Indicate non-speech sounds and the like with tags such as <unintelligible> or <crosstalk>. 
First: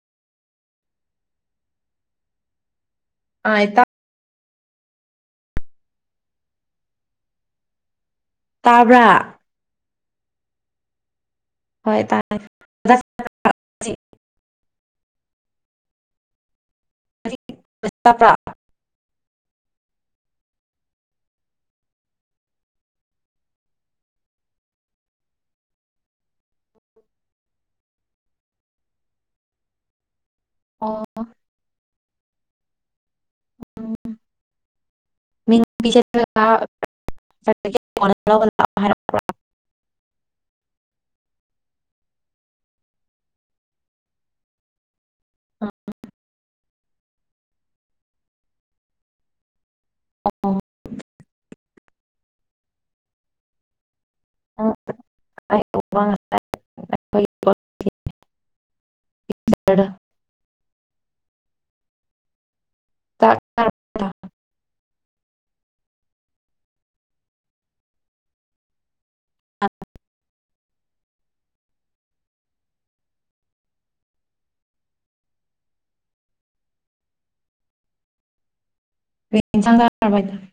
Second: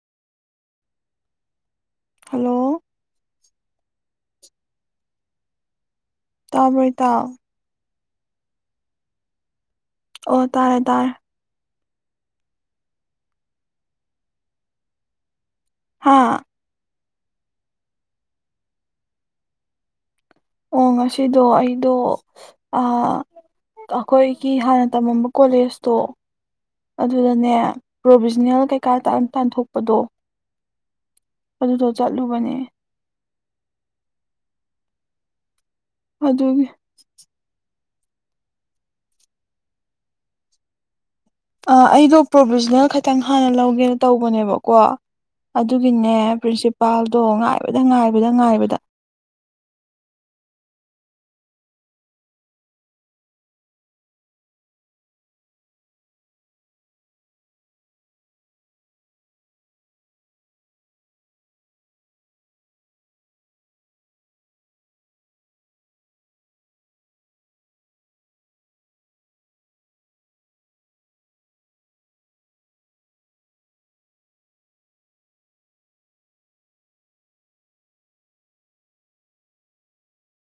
hello <unintelligible> ꯇꯥꯕꯣꯏ ꯇꯥꯎ ꯇꯥꯕ꯭ꯔꯥ ꯑꯣ ꯇꯥꯔꯦ ꯇꯥꯔꯦ ꯍꯣꯏ ꯇꯥꯏ <unintelligible> ꯍꯥꯥ <unintelligible> ꯑꯣ ꯉꯁꯤꯗꯣ ꯑꯩꯗꯣ ꯑ ꯑꯩꯈꯣꯏꯒꯤ ꯍꯥꯟꯅ ꯇꯝꯃꯝꯕ ꯀꯣꯂꯦꯖꯇꯣ ꯑꯗꯨꯗꯅꯦ ꯄ꯭ꯔꯣꯕꯤꯖꯅꯦꯜ ꯀꯩꯀꯥ ꯇꯥꯟꯊꯣꯛꯄꯗꯣ ꯑꯣ ꯑꯗꯨꯗꯣ ꯆꯠꯂꯨꯕꯅꯦ ꯑꯗꯨꯒꯤ <unintelligible> ꯍꯥꯏꯔꯛꯄ꯭ꯔꯥ ꯑꯩꯗꯣ ꯄ꯭ꯔꯣꯚꯖꯅꯦꯜ ꯈꯇꯪ ꯍꯥꯟꯅ ꯂꯧꯒꯦꯅ ꯇꯧꯕꯅꯦꯕꯀꯣ ꯑꯗꯨꯒꯤꯅꯦ ꯄ꯭ꯔꯤꯟꯁꯤꯄꯥꯜꯗꯣ ꯉꯥꯏꯕꯗ ꯉꯥꯏꯕꯗ ꯉꯥꯏꯕꯗ ꯑ ꯎ ꯔ ꯇ ꯀ ꯆꯥꯡꯒꯔꯗ